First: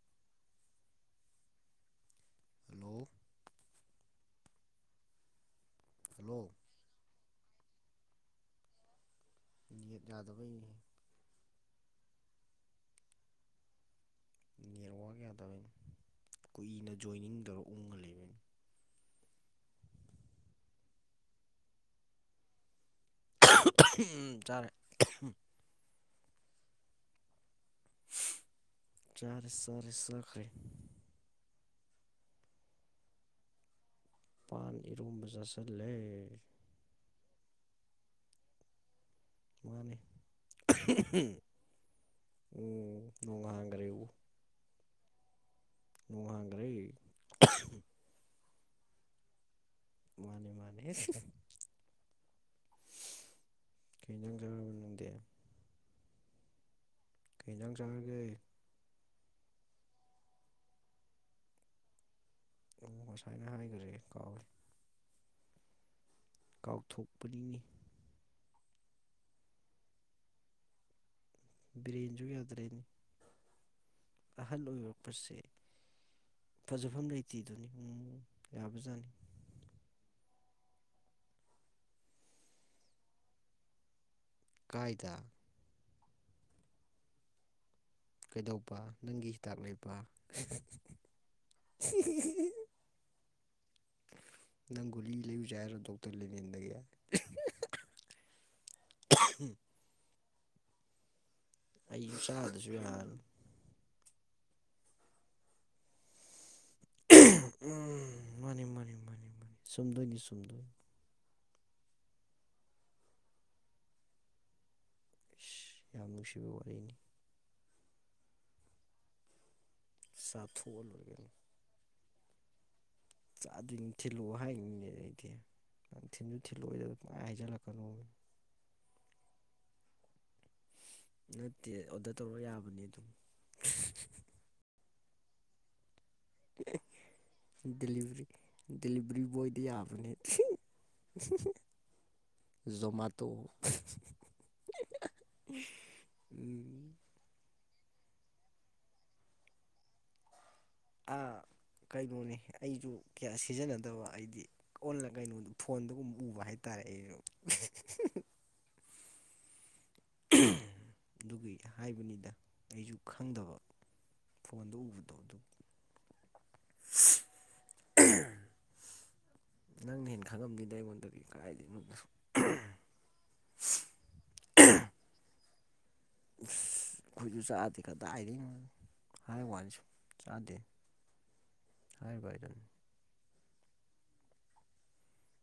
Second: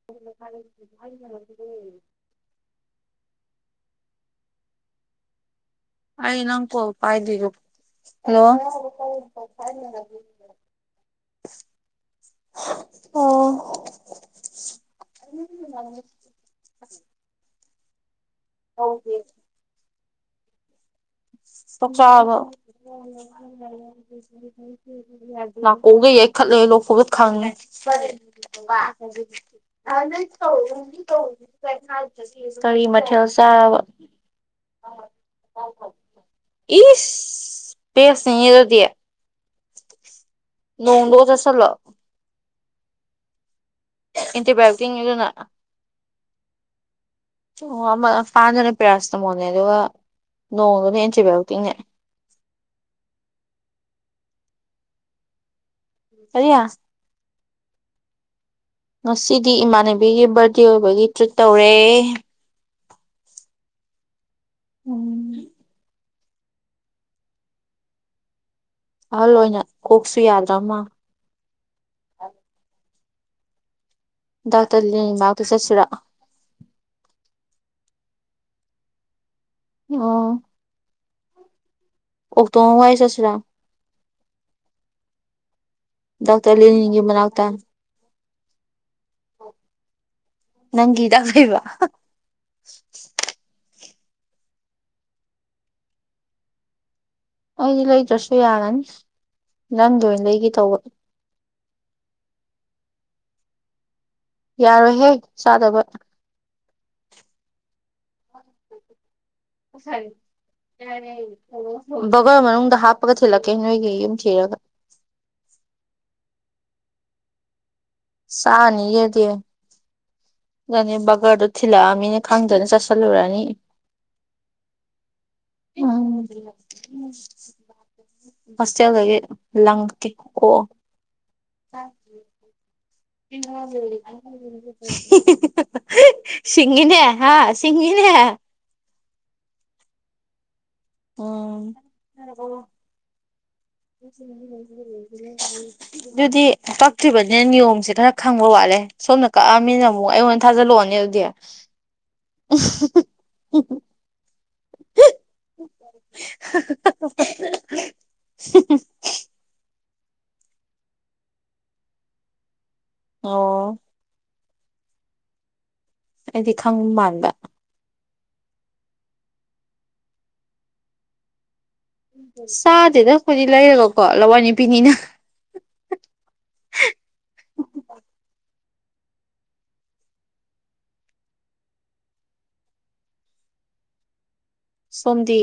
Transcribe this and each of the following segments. [inaudible] Hello hello ꯑꯩ ꯅꯪ call ꯄꯥꯏꯗ꯭ꯔꯤꯗꯣ ꯅꯦꯠ ꯌꯥꯗꯕꯩꯅꯤ [unintelligible] [inaudible] ꯑꯣ ꯅꯦꯠꯋꯥꯛ ꯌꯥꯗꯕꯩꯅꯤ ꯀꯨꯏꯅ ꯖꯣꯏꯅꯤꯡꯗꯧꯔ ꯎꯡꯉꯥ ꯂꯩꯕꯩꯅꯤ [unintelligible] ꯆꯥꯔꯦ [unintelligible] [inaudible] ꯅꯥꯀꯣꯡꯒ ꯌꯩꯈꯠꯂꯦ ꯂꯣꯛ ꯈꯨꯕꯗ ꯈꯪꯉꯦ ꯆꯥꯔꯦ ꯆꯥꯔꯦ ꯆꯥꯈ꯭ꯔꯦ [unintelligible] ꯀꯔꯤ ꯃꯊꯦꯜ ꯆꯔꯕ ꯄꯥꯟ ꯏꯔꯣꯝꯕ ꯆꯥꯁꯜꯂꯦ ꯏꯁ ꯄꯦꯁ [unintelligible] ꯗꯤ ꯃꯥꯅꯦ ꯅꯣꯡꯗꯣ [unintelligible] ꯎꯝ ꯅꯣꯡ ꯍꯥꯡꯈ꯭ꯔꯦꯕꯨ ꯏꯟꯇꯤꯕꯥꯌꯣꯇꯤꯛꯅꯤ ꯑꯗꯨꯅ ꯅꯣꯡꯍꯥꯡꯒ꯭ꯔꯦ ꯑꯣ ꯑꯃ [unintelligible] ꯄꯦꯔꯁꯤꯇꯥꯃꯣꯜꯅꯦ ꯑꯗꯨꯒ ꯃꯥꯅꯦ ꯃꯥꯅꯦ ꯅꯣꯡꯗꯨꯅ ꯑꯦꯟꯇꯤꯕꯥꯌꯣꯇꯤꯛꯅꯦ ꯀꯩ ꯏꯟꯖꯥꯡ ꯆꯥꯔꯕ ꯅꯪꯗꯤ [unintelligible] ꯀꯩ ꯏꯟꯖꯥꯡ ꯆꯥꯔꯒꯦ ꯉꯁꯤꯗꯤ ꯏꯃꯥꯟꯅꯕꯤꯒꯤ ꯕꯥꯔꯗꯦ ꯑꯣꯏꯕꯒꯤ ꯇ꯭ꯔꯤꯠ ꯇꯧꯔꯦ ꯉꯁꯥꯏꯅ ꯍꯥꯏꯒꯔ꯭ꯦ ꯀꯥꯎ ꯎꯝ ꯀꯥꯎꯊꯣꯛꯄꯅꯤꯅꯦ ꯑꯍꯜ ꯑꯣꯏꯅ ꯀꯣꯛꯁꯨ ꯌꯥꯗ꯭ꯔ ꯃꯥꯜ ꯕ꯭ꯔꯦꯟꯁꯨ ꯌꯥꯗꯔ꯭ꯦꯟ ꯗꯥꯛꯇꯜ ꯂꯦꯟ ꯑꯣꯏꯔꯛꯄꯁꯦ ꯃꯅꯥꯛꯇ ꯆꯠꯁꯤꯔ ꯐꯖꯐꯝ ꯂꯩꯇꯦꯗꯨꯅꯤ ꯎꯝ ꯌꯥꯕꯖꯥꯠꯅꯤ ꯑꯣ ꯑꯣꯛꯇꯣ ꯑꯃ ꯋꯥꯏ ꯆꯠꯁꯤꯔꯥ ꯀꯥꯏꯗ ꯗꯥꯛꯇꯔ ꯂꯦꯅꯤꯟꯒꯤ ꯃꯅꯥꯥꯛꯇ ꯀꯩꯗꯧꯕ ꯅꯪꯒꯤ ꯍꯤꯗꯥꯛ ꯂꯩꯕ [unintelligible] [unintelligible] ꯅꯪ ꯒꯨꯂꯤ ꯂꯩꯌꯨꯁꯦ ꯍꯥꯏꯔꯣ ꯗꯣꯛꯇꯔ ꯂꯦꯅꯤꯟꯗꯒꯤ ꯑꯩꯗꯤ ꯂꯩꯗꯔ꯭ꯁꯨ ꯌꯥꯔꯅꯤ ꯅꯪꯒꯤ ꯑꯣꯏꯅ ꯂꯩꯒꯦ ꯇꯧꯕ ꯑꯩꯁꯨ ꯆꯥꯗꯁꯨ ꯌꯥꯅꯤ ꯌꯥꯔꯣꯏꯍꯦ ꯆꯥꯗꯕ ꯎꯝ ꯃꯥꯅꯤ ꯃꯥꯅꯤ ꯃꯥꯅꯤ ꯃꯥꯅꯤ ꯆꯨꯝꯗꯣꯏꯅꯤ ꯆꯨꯝꯗꯣꯏꯅꯤ ꯕꯒꯔ ꯃꯅꯨꯡꯗ ꯍꯥꯞꯄꯒ ꯊꯤꯜꯂꯛꯀꯦ ꯅꯣꯏꯒꯤ ꯌꯨꯝ ꯊꯤꯔꯒ ꯏꯁ ꯌꯥꯝ ꯅꯨꯡꯁꯤꯕ ꯋꯥꯔꯤꯅꯤ ꯆꯥꯅꯤꯌꯦꯗꯤ ꯁꯥꯞ ꯕꯒꯔꯗꯨ ꯊꯤꯂꯛꯑꯃꯤꯅꯦ ꯈꯪꯗꯅ ꯆꯠ ꯆꯥꯗꯣꯏꯅꯤ ꯊꯤꯜꯂꯛꯑꯣ ꯍꯥꯏꯅꯤꯅꯦ ꯑꯩꯗꯤ ꯎꯝ ꯅꯪ ꯊꯤꯟꯁꯨ ꯊꯤꯜꯂꯛꯑꯣꯏꯗ ꯄꯪꯍꯥꯏ ꯍꯥꯏꯖꯜꯂꯛꯀꯅꯣ ꯍꯣꯁꯇꯦꯜꯗꯒꯤ ꯂꯪꯀꯦ ꯀꯣꯛꯑꯣ ꯅꯠꯇꯦ ꯑꯣꯗꯔ ꯇꯧꯔ ꯌꯥꯕꯅꯤ ꯑꯗꯨꯝ [unintelligible] ꯁꯤꯡꯉꯤꯅꯦ ꯍꯥ ꯁꯤꯡꯉꯤꯅꯦ ꯗꯤꯂꯤꯚꯔꯤ ꯗꯤꯂꯤꯚꯔꯤ ꯕꯣꯏꯗꯤ ꯌꯥꯝꯕꯅꯦ ꯎꯝ ꯖꯣꯃꯥꯇꯣ ꯗꯨꯗꯤ ꯎꯝ ꯀꯛꯇꯔꯤꯕ ꯅꯤꯌꯣꯝꯁꯤ ꯈꯔ ꯈꯪꯕ ꯋꯥꯠꯂꯦ ꯁꯣꯝꯅ ꯀꯛꯑꯃꯤꯅꯃꯨꯛ ꯑꯩꯉꯣꯟ ꯊꯥꯖꯜꯂꯣ ꯀꯩꯅꯣꯅꯦ ꯑꯩꯁꯨ ꯀꯌꯥ ꯁꯤꯖꯤꯟꯅꯗꯕ ꯑꯩꯗꯤ ꯀꯣꯟꯅ ꯀꯩꯅꯣ ꯐꯣꯟꯗꯒꯨꯝꯕ ꯎꯕ ꯍꯥꯏꯇꯥꯔꯦ ꯑꯩꯁꯨ [unintelligible] ꯑꯗꯨꯒꯤ ꯍꯥꯏꯕꯅꯤꯗ ꯑꯩꯁꯨ ꯈꯪꯗꯕ ꯑꯣ ꯐꯣꯟꯗ ꯎꯕ [unintelligible] ꯑꯩꯗꯤ ꯈꯪ ꯃꯥꯟꯕ ꯅꯪꯅ ꯍꯦꯟꯅ ꯈꯪꯉꯝꯅꯤꯗ ꯑꯩꯉꯣꯟꯗꯒꯤ ꯀꯔꯥꯏꯗꯩꯩꯅꯣ ꯆꯥꯗꯦꯗ ꯑꯩꯈꯣꯏꯗꯤ ꯂꯩꯔꯒꯀꯣ ꯂꯋꯥꯏ ꯅꯤꯄꯤꯅꯤꯅ ꯈꯣꯏꯖꯨ ꯆꯥꯗꯦ ꯀꯗꯥꯏꯗꯩꯅꯣ ꯍꯥꯏ ꯋꯥꯅꯤ ꯆꯥꯗꯦ [unintelligible] ꯁꯣꯝꯗꯤ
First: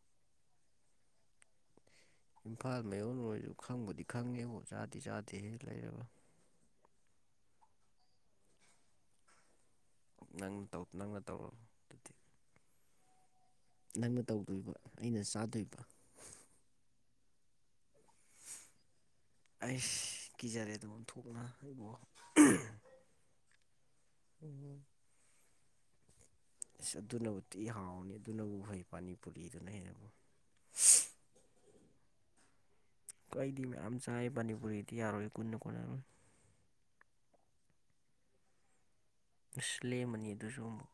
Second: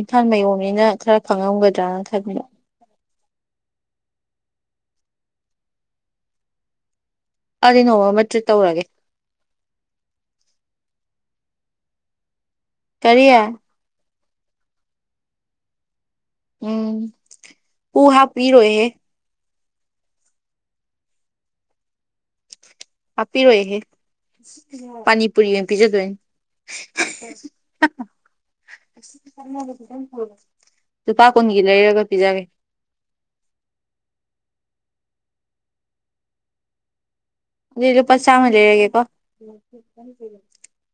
ꯏꯝꯐꯥꯜ ꯃꯌꯣꯟꯅꯤꯅ ꯈꯔ ꯈꯪꯉꯝꯒꯗ꯭ꯔꯅ [unintelligible] ꯏꯝꯐꯥꯜ ꯃꯌꯣꯟ ꯑꯣꯏꯔꯁꯨ ꯈꯪꯕꯨꯗꯤ ꯈꯪꯉꯦꯕꯨ ꯆꯥꯗꯤ ꯆꯥꯗꯦ ꯍꯦ ꯂꯩꯔꯕ ꯑꯗꯨꯗꯤ ꯅꯣꯡꯃ ꯑꯃ ꯇ꯭ꯔꯤꯠ ꯇꯧꯔꯒꯦ ꯅꯪꯅ ꯇꯧ ꯅꯪꯅ ꯇꯧꯔꯣ ꯑꯗꯨꯗꯤ ꯀꯔꯤ ꯅꯪꯅ ꯇꯧꯗꯣꯏꯕ ꯑꯩꯅ ꯆꯥꯗꯣꯏꯕ ꯎꯝ ꯍꯨ ꯍꯥꯞꯄꯤꯔꯣꯏꯍꯦ ꯑꯩꯁ ꯀꯤꯖꯔꯦꯗ ꯑꯣꯟꯊꯣꯛꯅ ꯑꯩꯕꯣ ꯍꯥꯞꯄꯤꯔꯣꯏꯍꯦ ꯄꯥꯅꯤ ꯄꯨꯨꯔꯤ ꯑꯣꯏꯅ ꯄꯤꯖꯗꯣꯏꯅꯦ ꯏ꯭ꯁ ꯑꯗꯨꯅꯕꯨ ꯊꯨ ꯍꯥꯎꯅꯤ ꯑꯗꯨꯅꯕꯨ ꯐꯩ ꯄꯥꯅꯤꯄꯨꯔꯤꯗꯨꯅ ꯍꯦꯟꯅꯕꯨ ꯂꯨꯄꯥ ꯀꯨꯟꯒꯤ ꯂꯩꯔꯒ ꯄꯤꯖꯒꯦ ꯑꯩꯗꯤ ꯃꯌꯥꯝ ꯆꯥꯏ ꯄꯅꯤꯄꯨꯔꯤꯗꯤ ꯌꯥꯔꯣꯏ ꯀꯨꯟꯅ ꯀꯣꯟꯅꯔꯣꯏ ꯑꯗꯨꯗꯤ ꯂꯨꯄꯥ ꯆꯥꯝꯃꯩ ꯂꯩꯔꯒꯦꯀꯣ ꯏ꯭ꯁ ꯂꯦꯝꯃꯅꯤ ꯑꯗꯨꯁꯨ ꯑꯃꯨꯛ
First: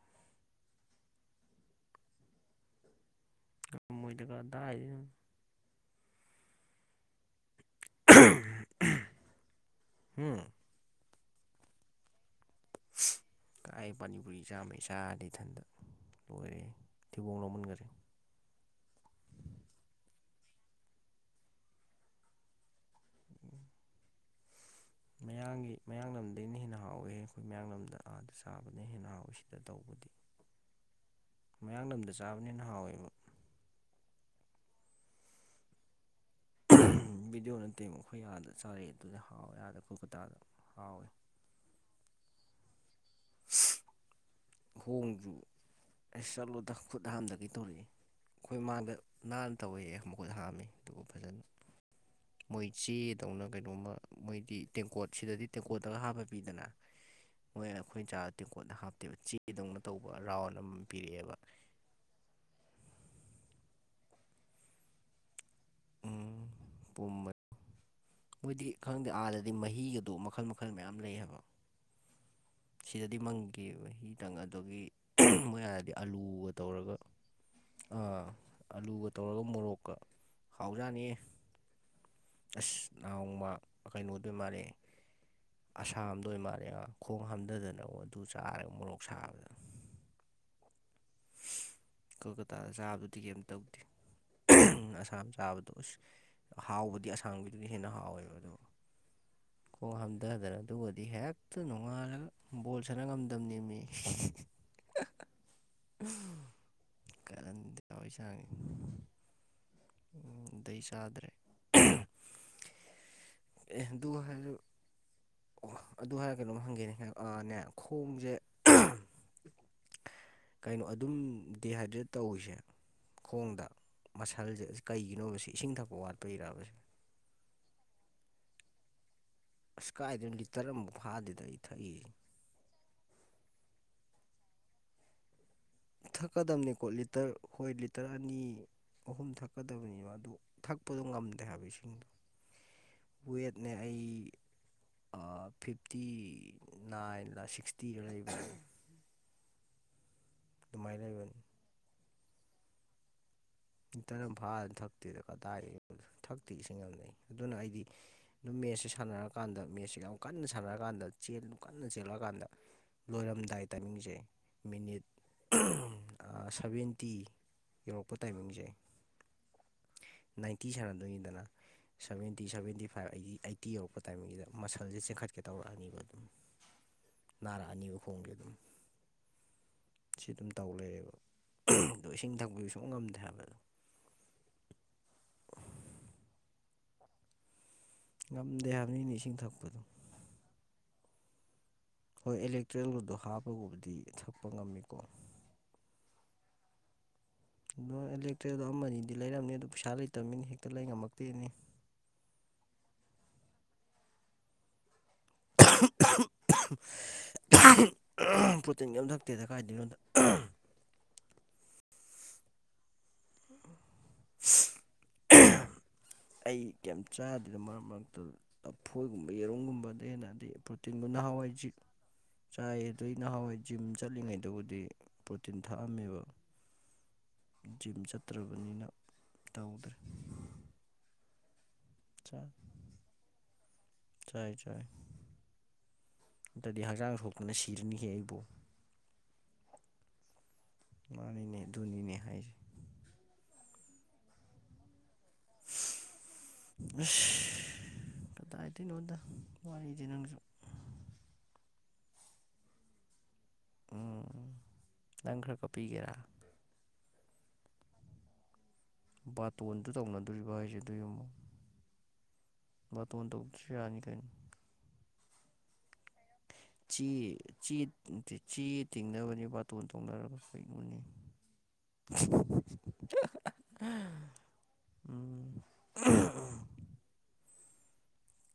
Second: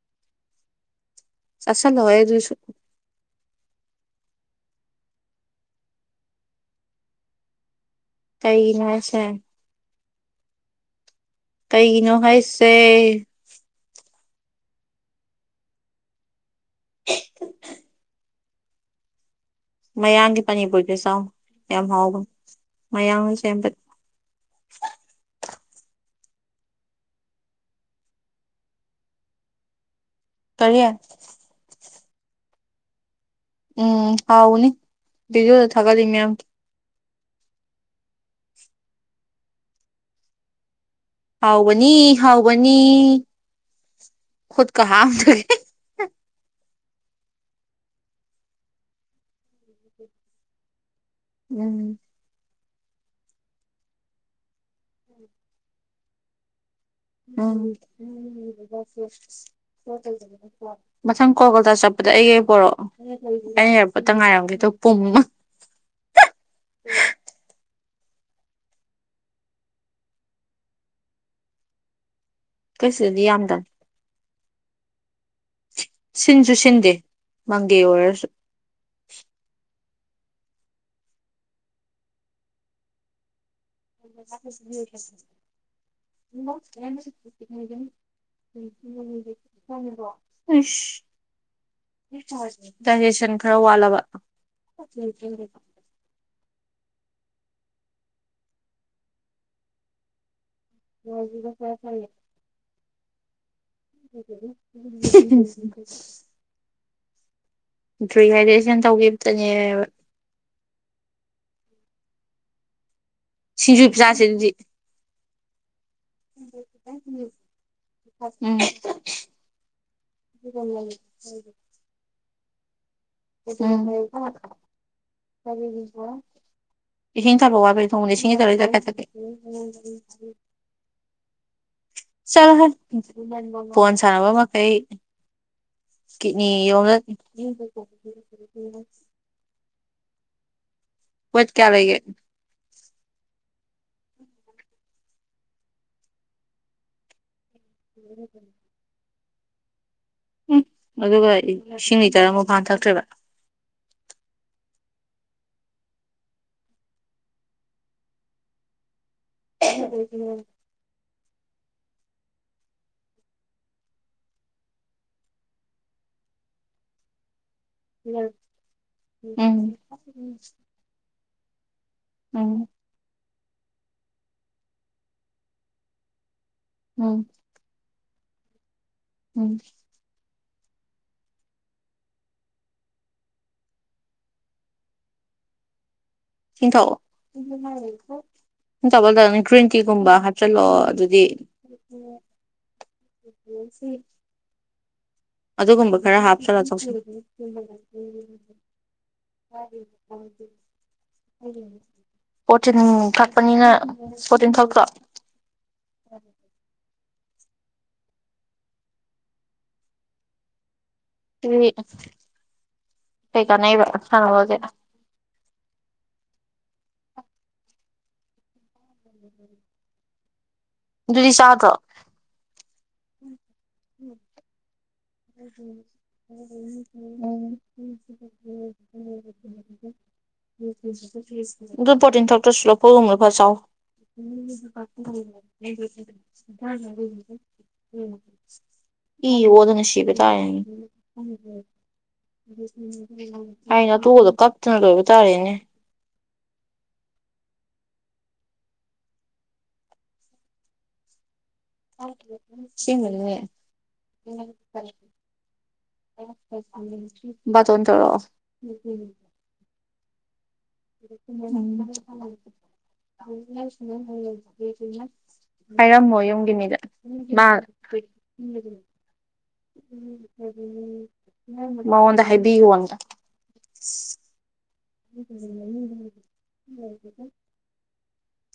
ꯆꯥꯁꯜꯂꯣꯍꯦ ꯑꯗꯨꯁꯨ ꯉꯝꯃꯣꯏꯗ ꯀꯗꯥꯏꯗꯩꯅꯣꯗꯥ ꯀꯩꯒꯤꯅꯣ ꯍꯥꯏꯁꯦ ꯍꯨꯝ ꯀꯩꯒꯤꯅꯣ ꯍꯥꯏꯁꯦ ꯀꯥꯏ ꯄꯅꯤꯄꯨꯔꯤ ꯆꯥꯃꯩ ꯆꯥꯔꯗꯤ ꯏꯊꯟꯗ ꯂꯣꯏꯔꯦꯍꯦ ꯊꯤꯕꯣꯡ ꯂꯥꯎꯃꯟꯈꯔꯦ ꯃꯌꯥꯡꯒꯤ ꯄꯥꯅꯤꯄꯨꯔꯤꯗꯨ ꯆꯥꯎ ꯌꯥꯝ ꯍꯥꯎꯕꯅꯦ ꯃꯌꯥꯡꯅ ꯁꯦꯝꯕ [inaudible] ꯃꯌꯥꯡꯒꯤ ꯃꯌꯥꯡ ꯂꯝꯗꯒꯤꯅ ꯍꯦꯟꯅ ꯍꯥꯎꯋꯦꯍꯦ ꯑꯩꯈꯣꯏ ꯃꯌꯥꯡꯂꯝꯗ ꯑꯥꯗ ꯆꯥꯕꯅ ꯍꯦꯟꯅ ꯍꯥꯎꯋꯤ ꯁꯤꯗ ꯇꯧꯕꯗꯤ ꯀꯔꯤ ꯃꯌꯥꯡꯂꯝꯗ ꯆꯥꯕꯅ ꯍꯦꯟꯅ ꯍꯥꯎꯋꯦꯕ ꯎꯝ ꯍꯥꯎꯕꯅꯤ ꯕꯤꯗꯤꯑꯣꯗ ꯊꯥꯒꯠꯂꯤ ꯃꯌꯥꯝ ꯚꯤꯗꯤꯑꯣ ꯅꯠꯇꯦ ꯑꯩꯈꯣꯏ ꯑꯥꯗ ꯆꯥꯔꯛꯑꯦ ꯑꯗꯨꯗꯤ ꯍꯥꯎꯋꯦ ꯑꯥꯗ ꯀꯣꯜꯀꯇꯥꯗ ꯍꯥꯎꯋꯦ ꯍꯥꯎꯕꯅꯤ ꯍꯥꯎꯕꯅꯤ ꯈꯨꯠꯀ ꯈꯣꯡꯖꯨ ꯍꯥꯝꯗꯒꯩ ꯑꯩ ꯆꯠꯂꯨꯗ ꯈꯨꯠ ꯍꯥꯝꯗꯒꯤ ꯇꯧꯔꯤꯌꯦ ꯑꯩꯈꯣꯏ ꯃꯥꯡꯗ ꯅꯥꯟꯅ ꯇꯧꯋꯌꯦ ꯃꯈꯨꯠ ꯍꯥꯝꯃꯤ ꯑꯗꯨꯝ ꯐꯖꯅ ꯎꯝ ꯃꯣꯏ ꯆꯦꯗꯧꯅ ꯀꯩꯅꯣꯝꯃ ꯃꯣꯏꯗꯤ ꯇꯦꯡꯀꯣꯠ ꯁꯤꯗꯗꯤ ꯇꯦꯡꯀꯣꯠꯇꯒ ꯍꯥꯞꯄ ꯄꯤꯗꯅ ꯎꯟ ꯃꯣꯏ ꯑꯩꯈꯣꯏ ꯆꯥꯗ ꯇꯦꯡꯀꯣꯠꯇ ꯍꯥꯞꯇꯦꯕ ꯆꯦꯗꯧꯅ ꯇꯧꯕ ꯔꯥꯎꯟ ꯑꯃꯃꯝ ꯃꯊꯪ ꯄꯤꯔꯛꯑꯦꯕ ꯀꯣꯜꯀꯇꯥ ꯆꯞ ꯑꯗ ꯑꯩꯒꯤ ꯄꯣꯔꯛꯑꯣ ꯑꯩꯅ ꯑꯦꯌ꯭ꯔꯄꯣ꯭ꯔꯠꯇ ꯉꯥꯏꯔꯝꯒꯦ ꯑꯗꯨꯒ ꯄꯨꯝ ꯎꯝ ꯄꯨꯝꯃ ꯃꯣꯏꯗꯤ ꯈꯪꯗꯦ ꯑꯥꯗꯗꯤ ꯃꯍꯤꯒꯗꯣ ꯃꯈꯜ ꯃꯈꯜ ꯃꯌꯥꯝ ꯂꯩ ꯍꯥꯏꯕ ꯑꯩꯈꯣꯏ ꯁꯤꯗꯗꯤ ꯃꯪꯒꯦ ꯌꯥꯝꯗꯕꯅꯤ ꯃꯍꯤꯗꯪ ꯑꯗꯨꯒꯤ ꯃꯣꯏ ꯑꯥꯗꯗꯤ ꯁꯤꯟꯁꯨ ꯁꯤꯟꯗꯦ ꯃꯪꯒꯦ ꯑꯥ ꯑꯣꯏꯔꯁꯨ ꯑꯂꯨꯒ ꯇꯧꯔꯒ ꯃꯣꯔꯣꯛꯀ ꯍꯥꯎꯖꯥꯅꯤꯌꯦ ꯑ꯭ꯁ ꯅꯥꯎꯃ [inaudible] ꯑꯁꯥꯝꯗ ꯑꯣꯏ ꯃꯥꯜꯂꯦꯍꯥ ꯈꯣꯡ ꯍꯥꯝꯊꯗꯅꯉꯣ ꯑꯗꯨ ꯆꯥꯔꯒ ꯃꯣꯔꯣꯛ ꯁꯥꯕꯗ ꯈꯪꯉꯕꯣ [unintelligible] ꯏ꯭ꯁ ꯀꯜꯀꯇꯥꯗ ꯆꯥꯕꯗꯨꯗꯤ ꯗꯥꯏꯖꯦꯁꯟ ꯀꯩꯝ ꯈꯔ ꯇꯧꯗꯦ ꯋꯥꯠꯂꯕ ꯎ꯭ꯁ ꯍꯥꯎꯕꯗꯤ ꯑꯁꯥꯝꯒꯤꯗꯨꯅ ꯍꯦꯟꯅ ꯍꯥꯎꯋꯦꯕ ꯑꯗꯣ ꯈꯣꯡ ꯍꯥꯝꯊꯗꯅ ꯑꯗꯨꯒꯗꯤ ꯍꯦꯛꯇ ꯅꯨꯡꯉꯥꯜꯂꯒ ꯕꯣꯜ ꯁꯥꯟꯅ ꯉꯝꯗꯕꯅꯦꯃꯤ [unintelligible] ꯀꯥꯔꯟꯗꯤ ꯨꯗ꯭ꯔꯨꯏ ꯍꯥꯏꯗꯤ ꯏꯁꯤꯁꯟ ꯇꯧꯒꯤꯕꯇꯅꯦꯕ ꯎ ꯗꯩꯩ ꯆꯥꯗ꯭ꯔꯦ ꯁꯤꯡꯖꯨ ꯆꯥꯁꯤ ꯑꯗꯨꯗꯤ ꯑꯣ ꯑꯗꯨ ꯍꯥꯏꯔꯒ ꯀꯩꯅꯣꯝ ꯍꯪꯒꯦꯅꯦ ꯑꯥ ꯅꯦ ꯈꯣꯡꯖꯦ ꯎꯝ [inaudible] ꯀꯩꯅꯣ ꯑꯗꯨꯝ ꯗꯤꯍꯥꯏꯗ꯭ꯔꯦꯠ ꯇꯧꯋꯤꯖꯦ ꯈꯣꯡꯗ ꯎꯝ ꯃꯁꯜꯖꯦ ꯀꯩꯒꯤꯅꯣꯕꯁꯤ ꯏꯁꯤꯡ ꯊꯛꯄ ꯋꯥꯠꯄꯩꯔꯕꯕꯁꯤ ꯏꯁꯤꯡ ꯊꯥꯕ ꯋꯥꯕꯩ ꯊꯣꯡꯅ ꯏꯁꯤꯡꯁꯤꯗꯔ [unintelligible] ꯑꯁ ꯀꯥꯏꯗꯩꯅꯣ ꯒꯤꯇꯔ ꯑꯃꯨꯛ ꯐꯥꯗꯦꯗ ꯑꯩ ꯊꯟꯒꯤ ꯆꯂꯣ ꯍꯦ ꯐꯣꯟ ꯁꯥꯟꯕ ꯃꯈꯩ ꯀꯤꯠꯅꯤ ꯊꯛꯀꯗꯝꯅꯤꯀꯣ ꯌꯣꯝꯗ ꯂꯤꯇꯔ ꯍꯣꯏ ꯂꯤꯠ ꯇꯔ ꯑꯅꯤ ꯑꯍꯨꯝ ꯊꯛꯀꯗꯕꯅꯤꯕ ꯑꯗꯨ ꯊꯛꯄꯗꯣ ꯉꯝꯗꯦ ꯋꯦꯠ ꯍꯥꯏꯕ ꯀꯌꯥ ꯂꯩꯒꯦ ꯏꯁꯤꯡꯗꯣ ꯋꯦꯠꯅꯦ ꯑꯩ ꯑꯥ ꯐꯤꯐꯇꯤ ꯅꯥꯏꯟꯂ ꯁꯤꯛꯁꯇꯤꯔ ꯂꯩꯕꯅꯦ ꯎꯝ ꯑꯗꯨꯃꯥꯏꯅ ꯑꯗꯨꯒ ꯂꯩꯕꯅꯤ ꯏꯁꯤꯡ ꯂꯤꯇꯔ ꯑꯃ ꯐꯥ ꯊꯛꯇ꯭ꯔꯤꯕ ꯏꯟꯇꯔꯝ ꯐꯥꯅ ꯊꯛꯇꯦꯗ ꯀꯗꯥꯏꯗꯩ ꯊꯛꯇꯦ ꯏꯁꯤꯡ ꯉꯝꯅꯩ ꯑꯗꯨꯅ ꯑꯩꯗꯤ ꯑꯗꯨꯝ ꯃꯦꯠꯁꯦ ꯁꯥꯟꯅꯔꯀꯥꯟꯗ ꯃꯦꯠꯁꯁꯦ ꯌꯥꯝ ꯀꯟꯅ ꯁꯥꯟꯅꯔꯀꯥꯟꯗ ꯆꯦꯜꯗꯨ ꯀꯟꯅ ꯆꯦꯜꯂꯛꯑꯀꯥꯟꯗ ꯂꯣꯏꯔꯝꯗꯥꯏ ꯇꯥꯏꯃꯤꯡꯖꯦ ꯃꯤꯅꯤꯠ ꯑꯥ ꯁꯚꯦꯟꯇꯤ ꯇꯥꯏꯃꯤꯡꯖꯦ ꯎꯝ ꯅꯥꯏꯟꯇꯤ ꯁꯥꯟꯅꯗꯣꯏꯅꯤꯗꯅ ꯁꯕꯦꯟꯇꯤ ꯎꯝ ꯁꯕꯦꯟꯇꯤ ꯐꯥꯏꯚ ꯑꯩꯗꯤ ꯑꯥꯏꯠꯇꯤ ꯌꯧꯔꯛꯄ ꯇꯥꯏꯃꯤꯡꯖꯤꯗ ꯃꯁꯜꯖꯦ ꯆꯦꯟꯈꯠꯀꯦ ꯇꯧꯔꯛꯑꯅꯤꯕ ꯎꯝ ꯅꯥꯔꯛꯑꯅꯤꯕ ꯈꯣꯡꯗꯤ ꯑꯗꯨꯝ ꯎꯝ ꯁꯤ ꯑꯗꯨꯝ ꯇꯧ ꯂꯩꯔꯦꯕ ꯑꯗꯣ ꯏꯁꯤꯡ ꯊꯛꯄꯖꯤ ꯁꯨꯡꯉꯝ ꯉꯝꯗꯦ ꯍꯥꯏꯕ ꯑꯗꯣ ꯁꯤꯡꯊꯛꯑꯣ ꯉꯝꯗꯦ ꯁꯤꯡ ꯊꯛꯄ ꯍꯥꯏꯕꯅꯤꯅ ꯏꯁꯤꯡ ꯇꯜꯂ ꯒ꯭ꯔꯤꯟ ꯊꯛꯄꯗꯣ ꯇꯤꯒꯨꯝꯕ ꯆꯠꯂꯣ ꯑꯗꯨꯗꯤ ꯍꯣꯏ ꯏꯂꯦꯛꯇ꯭ꯔꯤꯑꯦꯟ ꯒꯨꯗꯣ ꯍꯥꯞꯄꯒꯨꯕꯨꯗꯤ ꯊꯛꯄ ꯉꯝꯃꯤꯀꯣ ꯑꯗꯨꯒꯨꯝꯕ ꯈꯔ ꯍꯥꯞꯆꯜꯂ ꯆꯧꯁꯤ ꯑꯗꯣ ꯑꯦꯂꯦꯛꯇ꯭ꯔꯤꯗ ꯑꯃ ꯅꯤꯗꯤ ꯂꯩꯔꯝꯅꯤ ꯑꯗꯨ ꯄꯩꯁꯥ ꯂꯩꯇꯕꯃꯤꯅ ꯍꯦꯛꯇ ꯂꯩ ꯉꯝꯃꯛꯇꯦꯅꯦ ꯄꯣꯔꯇꯤꯟ ꯀꯛꯄꯅꯤꯅ ꯄꯣꯔꯇꯤꯟ ꯊꯛꯇ꯭ꯔꯣ ꯑ ꯄ꯭ꯔꯣꯇꯤꯟ ꯑꯝ ꯊꯛꯇꯦꯗ ꯀꯥꯏꯗꯩꯅꯣꯗ ꯑꯗꯨꯗꯤ ꯀꯩ ꯀꯥꯅꯩꯕ ꯁꯅꯕꯒꯤ ꯑꯩ ꯀꯦꯛ ꯆꯥꯗꯦꯗ ꯃꯔꯛ ꯃꯔꯛꯇ ꯂꯐꯣꯏꯒꯨꯝꯕ ꯌꯦꯔꯨꯝꯒꯨꯝꯕꯗꯩ ꯍꯦꯟꯅ ꯗꯩ ꯄ꯭ꯔꯣ ꯇꯤꯟꯕꯨ ꯑꯗꯨꯗꯤ ꯅꯍꯥꯟꯋꯥꯏꯖꯤ ꯆꯥꯗ꯭ꯔꯣ ꯆꯥꯏꯌꯦ ꯑꯗꯨꯏ ꯅꯍꯥꯟꯋꯥꯏ ꯖꯤꯝ ꯆꯠꯂꯤꯉꯩꯗꯕꯨꯗꯤ ꯄ꯭ꯔꯣꯇꯤꯟ ꯊꯛꯑꯝꯃꯦꯕ ꯎ ꯎ ꯎꯝ ꯖꯤꯝ ꯆꯠꯇ꯭ꯔꯕꯅꯤꯅ ꯇꯧꯗ꯭ꯔꯦ [unintelligible] ꯑꯗꯨ ꯄꯣꯔꯇꯤꯟ ꯆꯥꯏ ꯊꯛꯇ꯭ꯔꯁꯨ ꯂꯥꯐꯣꯏꯒꯨꯝꯕ ꯈꯔ ꯆꯥꯎ ꯆꯥꯏ ꯆꯥꯏ ꯅꯠꯇ꯭ꯔꯗꯤ ꯍꯛꯆꯥꯡ ꯁꯣꯛꯇꯅ ꯁꯤꯔꯅꯤꯍꯦ [unintelligible] ꯑꯩꯕꯨ [unintelligible] ꯏ ꯑꯣꯗꯅ ꯁꯤꯕ ꯇꯥꯔꯦꯅꯦ ꯃꯥꯅꯤꯅꯦ ꯑꯗꯨꯅꯤꯅꯦ ꯍꯥꯏꯁꯦ [unintelligible] ꯀꯥꯢꯅꯊꯣꯛꯑꯒ ꯀꯥꯞꯇꯅ ꯂꯣꯏꯕ ꯇꯥꯔꯦꯅꯦ ꯢꯁ ꯀꯗꯥꯏꯗꯩꯅꯣꯗ ꯋꯥꯔꯤꯗꯤ ꯅꯪꯁꯨ ꯑꯁꯦꯡꯕꯅꯤꯅꯦ ꯎꯝ ꯅꯪ ꯈꯔ ꯀꯥꯞꯄꯤꯒꯦꯔꯥ ꯄꯥꯔꯇꯣꯟ ꯇꯧꯔꯛꯑꯣ ꯕꯥꯇꯣꯟꯗꯨ ꯇꯧꯅꯗꯣꯔꯤꯕ ꯍꯥꯏꯁꯤ ꯕꯥꯇꯣꯟ ꯇꯧꯗ꯭ꯔꯁꯨ ꯌꯥꯅꯤ ꯑꯝ ꯀꯩꯅꯣ ꯍꯥꯏꯔꯝꯃꯣ ꯌꯨꯝꯒꯤ ꯃꯤꯗ ꯆꯦ ꯃꯥ ꯆꯦ ꯆꯦ ꯇꯤꯡꯅꯕꯅꯤ ꯕꯥꯔ ꯇꯣꯟ ꯇꯧꯅꯔꯒ ꯀꯩꯅꯣꯅꯦ ꯃꯉꯣꯟꯗ ꯍꯥꯏꯕꯤꯌꯣꯅ ꯎꯝ ꯎ [inaudible]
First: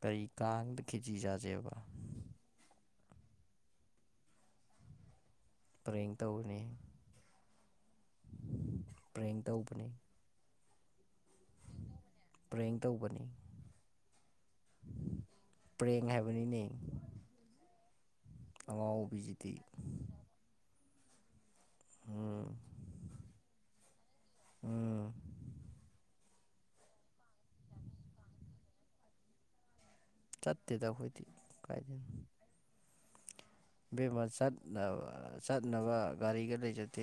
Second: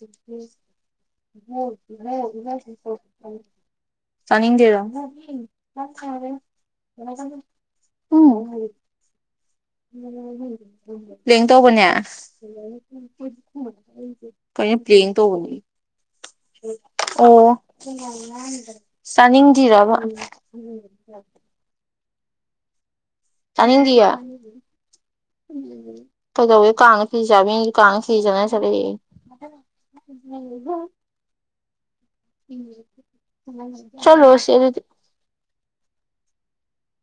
ꯀꯔꯤ ꯀꯥꯡꯗ ꯈꯦꯆꯤ ꯍ ꯆꯥꯁꯦꯕ [unintelligible] ꯆꯥꯅꯤꯡꯗꯦꯗ ꯄ꯭ꯔꯦꯡ ꯇꯧꯕꯅꯤ ꯎꯝ ꯄ꯭ꯔꯦꯡ ꯇꯧꯕꯅꯤ ꯄ꯭ꯂꯦꯡ ꯇꯧꯕꯅꯦ ꯄ꯭ꯔꯦꯡ ꯇꯧꯕꯅꯤ ꯀꯩꯅꯣ ꯄ꯭ꯂꯦꯡ ꯇꯧꯕꯅꯤ ꯄ꯭ꯔꯦꯡ ꯍꯥꯏꯕꯅꯤꯅꯦ ꯑꯣ ꯑꯉꯥꯎꯕꯤꯁꯤꯗꯤ ꯆꯥꯅꯤꯡꯗ꯭ꯔꯤꯔꯥꯕ ꯎꯝ ꯑꯝ ꯆꯥꯅꯤꯡꯗꯤꯌꯦ ꯀꯩꯗꯧꯋꯦ ꯀꯥꯡꯗ ꯈꯦꯆꯤ ꯆꯥꯅꯕ ꯃꯤꯅ ꯀꯥꯡꯗ ꯈꯦꯆꯤ ꯆꯥꯟꯅꯕ ꯆꯠꯂꯦꯌꯦ ꯆꯠꯇꯦꯗ ꯑꯩꯈꯣꯏꯗꯤ ꯀꯥꯏꯗꯩꯅꯣ ꯏꯕꯦꯝꯃ ꯆꯠꯂꯔꯣꯢꯁꯤ ꯑꯗꯨꯗꯤ ꯆꯠꯅꯕ ꯆꯠꯅꯕ ꯒꯥꯔꯤꯒ ꯂꯩꯖꯗꯦ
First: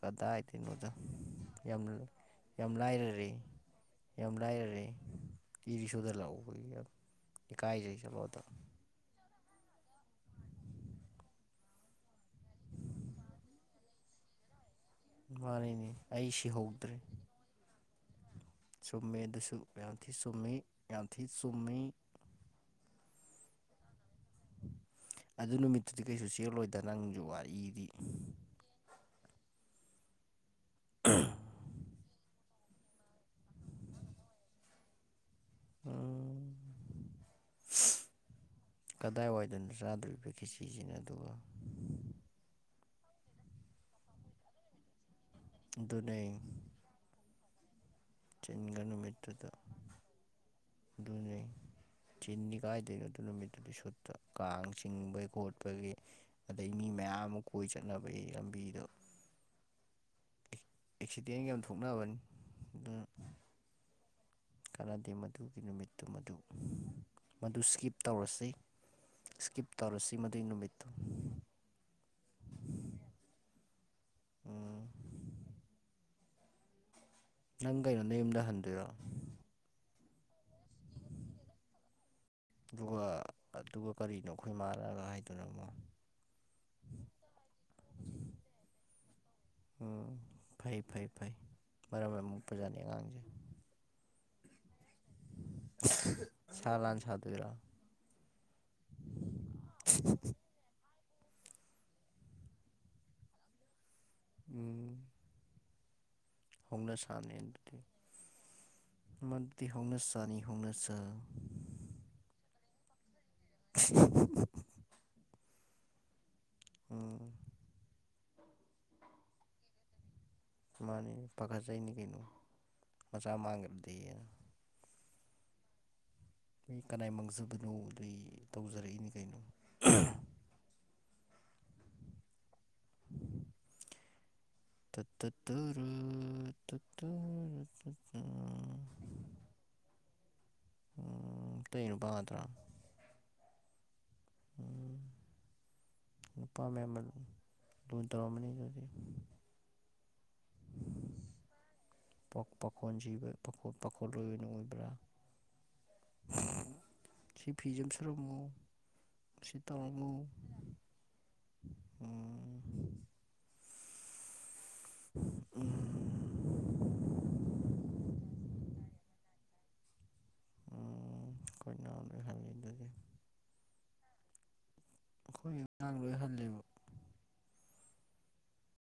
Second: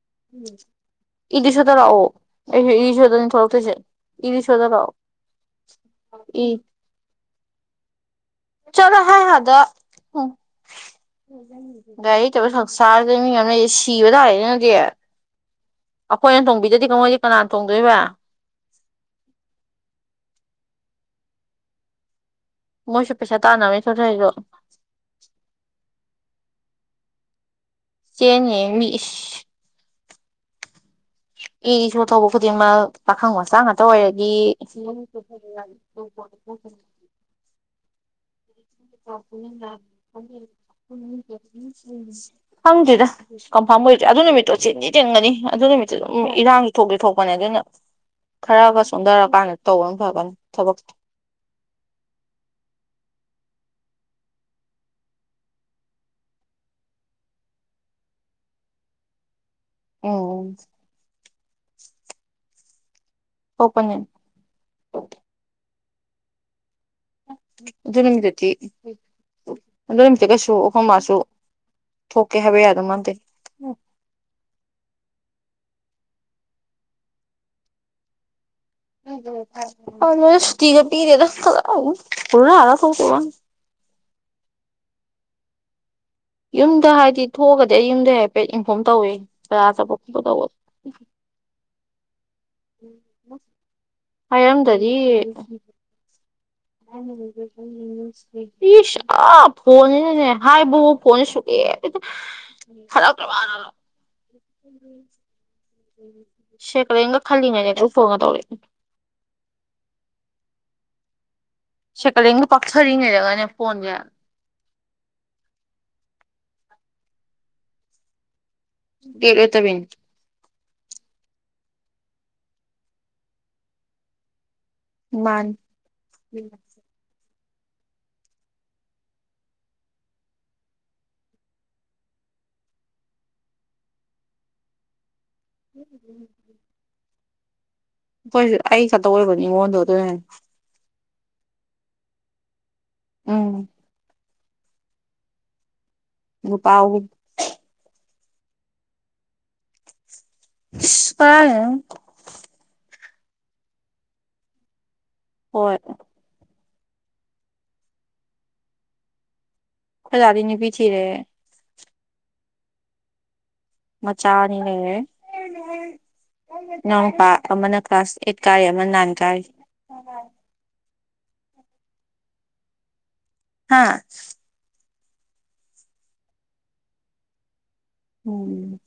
ꯀꯗꯥꯏꯗꯣꯏꯅꯣꯗ ꯏꯔꯤꯁꯣꯗ ꯌꯥꯝ ꯂꯥꯛꯑꯣ ꯌꯥꯝ ꯑꯩꯁꯨ ꯂꯥꯏꯔꯔꯦ ꯏꯔꯤꯁꯣꯗꯅꯤ ꯊꯣꯛꯂꯛꯇꯣꯏꯁꯦ ꯌꯥꯝ ꯏꯔꯤꯁꯣꯗ ꯂꯥꯏꯔꯔꯦ ꯂꯥꯛꯑꯣ ꯏꯔꯤꯛꯁꯣꯗ ꯏ ꯂꯥꯛꯎꯕꯒꯤ ꯌꯥꯝ ꯏꯀꯥꯏꯖꯩ ꯆꯠꯂꯣꯗ ꯆꯠꯂꯣꯍꯦ ꯑꯗꯥ ꯒꯥꯔꯤ ꯂꯩꯇꯕ ꯁꯪꯁꯥꯔ ꯁꯤꯗ ꯃꯤ ꯃꯌꯥꯝ ꯂꯩꯔꯤꯁꯤ ꯁꯤꯕ ꯇꯥꯔꯦꯅꯦ ꯑꯗꯨꯗꯤ ꯃꯥꯅꯤꯅꯦ ꯑꯩ ꯑꯩꯈꯣꯏꯅ ꯊꯣꯡꯕꯤꯗ꯭ꯔꯗꯤ ꯁꯤꯍꯧꯗ꯭ꯔꯦ ꯃꯣꯢꯗꯤ ꯀꯅꯥꯅꯥ ꯇꯣꯡꯗꯨꯏꯕ ꯆꯨꯝꯃꯦ ꯑꯗꯨꯁꯨ ꯌꯥꯝ ꯊꯤ ꯆꯨꯝꯃꯤ ꯌꯥꯝ ꯊꯤ ꯆꯨꯝꯃꯤ ꯃꯣꯏꯁꯨ ꯄꯩꯁꯥ ꯇꯥꯅꯕꯅꯤ ꯊꯣꯛꯂꯛꯢꯗꯨ ꯑꯗꯨ ꯅꯨꯃꯤꯠꯇꯨꯗꯤ ꯀꯩꯁꯨ ꯆꯦꯜꯂꯣꯏꯗ ꯅꯪꯁꯨ ꯋꯥꯔꯤꯗꯤ ꯆꯦꯟꯅꯤ ꯃꯤ ꯢꯁ ꯑꯥ [unintelligible] ꯏ ꯔꯤꯛꯁꯣ ꯊꯧꯕ ꯈꯨꯗꯤꯡꯃꯛ ꯄꯥꯈꯪ ꯃꯆꯥ ꯉꯥꯛꯇ ꯑꯣꯏꯔꯗꯤ ꯐ ꯎꯝ ꯇ [inaudible] ꯀꯗꯥꯏꯋꯥꯏꯗꯅꯣ ꯆꯥꯗꯧꯔꯤꯕ ꯈꯦꯁꯤꯁꯤꯅ ꯑꯗꯨꯒ ꯈꯪꯗꯦꯗ ꯀꯟꯐꯥꯝ ꯑꯣꯏꯗ꯭ꯔꯤ ꯑꯗꯨ ꯅꯨꯃꯤꯠꯇꯣ ꯆꯤꯟꯗꯤ ꯆꯤꯟꯕꯅꯤ ꯑꯗꯨ ꯅꯨꯃꯤꯠꯇꯨ ꯑꯗꯨꯝ ꯑꯗꯨꯅꯦ ꯏꯔꯥꯡꯗꯤ ꯊꯣꯛꯇꯤ ꯊꯣꯛꯄꯅꯤ ꯑꯗꯨꯅ ꯈꯔꯒ ꯆꯤꯟꯒ ꯅꯨꯃꯤꯠꯇꯨꯗ ꯁꯣꯟꯊꯔꯀꯥꯟꯗ ꯇꯧꯕꯅ ꯐꯕꯅꯤ ꯊꯕꯛꯇꯤ ꯑꯗꯨꯅꯦ ꯆꯤꯟꯅꯤ ꯀꯥꯏꯗꯩꯅꯣ ꯑꯗꯨ ꯅꯨꯃꯤꯠꯇꯨꯗꯤ ꯁꯨꯠꯇ ꯀꯥꯡ ꯆꯤꯡꯕꯒꯤ ꯈꯣꯠꯄꯒꯤ ꯑꯗꯩ ꯃꯤ ꯃꯌꯥꯝ ꯑꯃ ꯀꯣꯏ ꯆꯠꯅꯕꯒꯤ ꯂꯝꯕꯤꯗꯣ ꯎꯝ ꯑꯦꯛꯁꯤꯗꯦꯟꯒ ꯌꯥꯝ ꯊꯣꯛꯅꯕꯅꯤ ꯑꯗꯨꯅ ꯊꯣꯛꯄꯅꯦ ꯀꯥꯟꯅꯗꯦ ꯃꯗꯨꯒꯤ ꯅꯨꯃꯤꯠꯇꯨ ꯃꯗꯨ꯫ ꯃꯗꯨ ꯏꯁ꯭ꯀꯤꯞ ꯑꯗꯨ ꯇꯧꯔꯁꯤ ꯅꯨꯃꯤꯠꯇꯨꯗꯤ ꯏꯁ꯭ꯀꯤꯞ ꯑꯗꯨ ꯇꯧꯔꯁꯤ ꯅꯨꯃꯤꯠꯇ ꯃꯗꯨꯏ ꯀꯩꯁꯨ ꯑꯩꯈꯣꯏ ꯅꯨꯃꯤꯠꯇꯨ꯫ ꯃꯥꯁꯨ ꯊꯣꯛꯀꯦ ꯍꯥꯏꯕ ꯌꯥꯗꯧꯃꯥꯟꯗꯦ꯫ ꯑꯣ ꯅꯪ ꯀꯩꯅꯣ ꯅꯌꯨꯝꯗ ꯍꯟꯗꯣꯏꯔꯣ꯫ ꯍꯟꯂꫭꯏ ꯁꯨꯇꯤꯒ ꯄꯤꯗꯦꯗ ꯀꯗꯥꯏ [unintelligible] ꯑꯗꯨꯒ ꯑꯗꯨꯒ ꯀꯔꯤꯅꯣ ꯑꯈꯣꯏ ꯃꯥꯅꯒ ꯍꯥꯏꯗꯨꯅ ꯑꯃꯨꯛ꯫ ꯌꯨꯝꯗ ꯍꯥꯏꯗꯤ ꯊꯣꯛꯑꯒꯗꯤ ꯑꯩ ꯌꯨꯝꯗꯩ ꯍꯥꯏꯐꯦꯠ ꯏꯟꯐꯣꯝ ꯇꯧꯋꯤ ꯆꯔꯥ ꯆꯠꯄ ꯎꯝ ꯈꯣꯠꯄ ꯇꯧꯕ ꯐꯩ ꯐꯩ ꯐꯩ ꯃꯔꯝ ꯌꯥꯝ ꯑꫭꯛꯄꯖꯥꯠꯅꯤ ꯑꯉꯥꯡꯁꯦ꯫ ꯍꯥꯏꯔꯝꯗꯗꯤ [unintelligible] ꯁꯥꯗꯣꯏꯔꯥ [inaudible] [inaudible] ꯏꯁ ꯑꯥ ꯐꯣꯟꯅꯤꯅꯅꯦ ꯍꯥꯏꯕ ꯐꯣꯟ ꯁꯨꯀꯦ [inaudible] ꯎꯝ [inaudible] ꯁꯦꯀꯦꯜꯍꯦꯜꯒ ꯍꯧꯅꯁꯥꯅꯤ ꯈꯜꯂꯤꯉꯩꯗ ꯑꯗꯨ ꯐꯣꯟꯒ ꯇꯧꯔꯛꯑꯦ꯫ ꯃꯗꯤ ꯍꯧꯅꯁꯥꯅꯤ ꯍꯧꯅꯁꯥ꯫ ꯁꯦꯀꯜ ꯍꯦꯟꯒꯤ ꯄꯥꯛꯊꯔꯤꯉꯩꯗꯒꯅꯦ ꯐꯣꯟꯁꯦ ꯑꯥ ꯕꯦꯛ ꯂꯩꯇꯕꯤꯅꯤ꯫ ꯃꯥꯅꯤ ꯄꯥꯈꯠꯆꯩꯅꯤ ꯀꯩꯅꯣ ꯃꯆꯥ ꯃꯥꯡꯈ꯭ꯔꯗꯤꯌꯦꯅ꯫ ꯃꯥꯅꯤ [inaudible] ꯑꯩ ꯀꯅꯥꯏ ꯃꯥꯡꯖꯕꯅꯣ ꯑꯗꯩ ꯇꯧꯖꯔꯛꯏꯅꯤ ꯀꯩꯅꯣ [unintelligible] [unintelligible] ꯑꯩꯈꯣꯏꯁꯨ ꯑꯩ ꯈꯛꯇ ꯑꯣꯏꯕꯅꯤ ꯉꯣꯟꯗꯣ [inaudible] ꯎꯝ ꯑꯇꯩ ꯅꯨꯄꯥ ꯉꯥꯛꯇꯔꫭ꯫ ꯎꯝ ꯎꯝ ꯅꯨꯄꯥ ꯃꯌꯥꯝ ꯑꯃ ꯂꯨ ꯇꯧꯔꯝꯃꯅꯤ ꯑꯗꯨꯗꯤ꯫ [inaudible] ꯄ ꯄꯥꯈꯣꯟ ꯁꯤꯕ ꯄꯥꯈꯣ ꯄꯥꯈꫭ ꯂꯣꯏꯕꯅ ꯑꯣꯏꯕ꯭ꯔꯥ꯫ ꯍꯣꯏ꯫ [unintelligible] ꯁꯤ ꯐꯤꯖꯦ ꯑꯝ ꯁꯨꯔꯝꯃꯣ꯫ ꯁꯤ ꯇꯧ ꯈꫭꯏ ꯗꯥꯗꯤ ꯅꯨꯄꯤ ꯊꯤꯔꯦ꯫ [unintelligible] ꯃꯆꯥ ꯑꯅꯤ ꯂꯩꯔꯦ [inaudible] ꯏꯅꯥꯎꯄꯥ ꯑꯃꯅ ꯀ꯭ꯂꯥꯁ ꯑꯦꯠ ꯀꯥꯔꯤ ꯑꯃ ꯅꯥꯏꯟ ꯀꯥꯔꯤ꯫ ꯎ ꯑꯈꯣꯏꯅꯥꯎꯅ ꯍꯜꯂꯦ ꯑꯗꯨꯗꯤ꯫ ꯍꯥꯥ꯫ ꯑꯈꯣꯏꯒꯤꯥ ꯙꯥꯎꯅ ꯂꯣꯏ ꯍꯜꯂꯦꯕ꯫ ꯎꯝ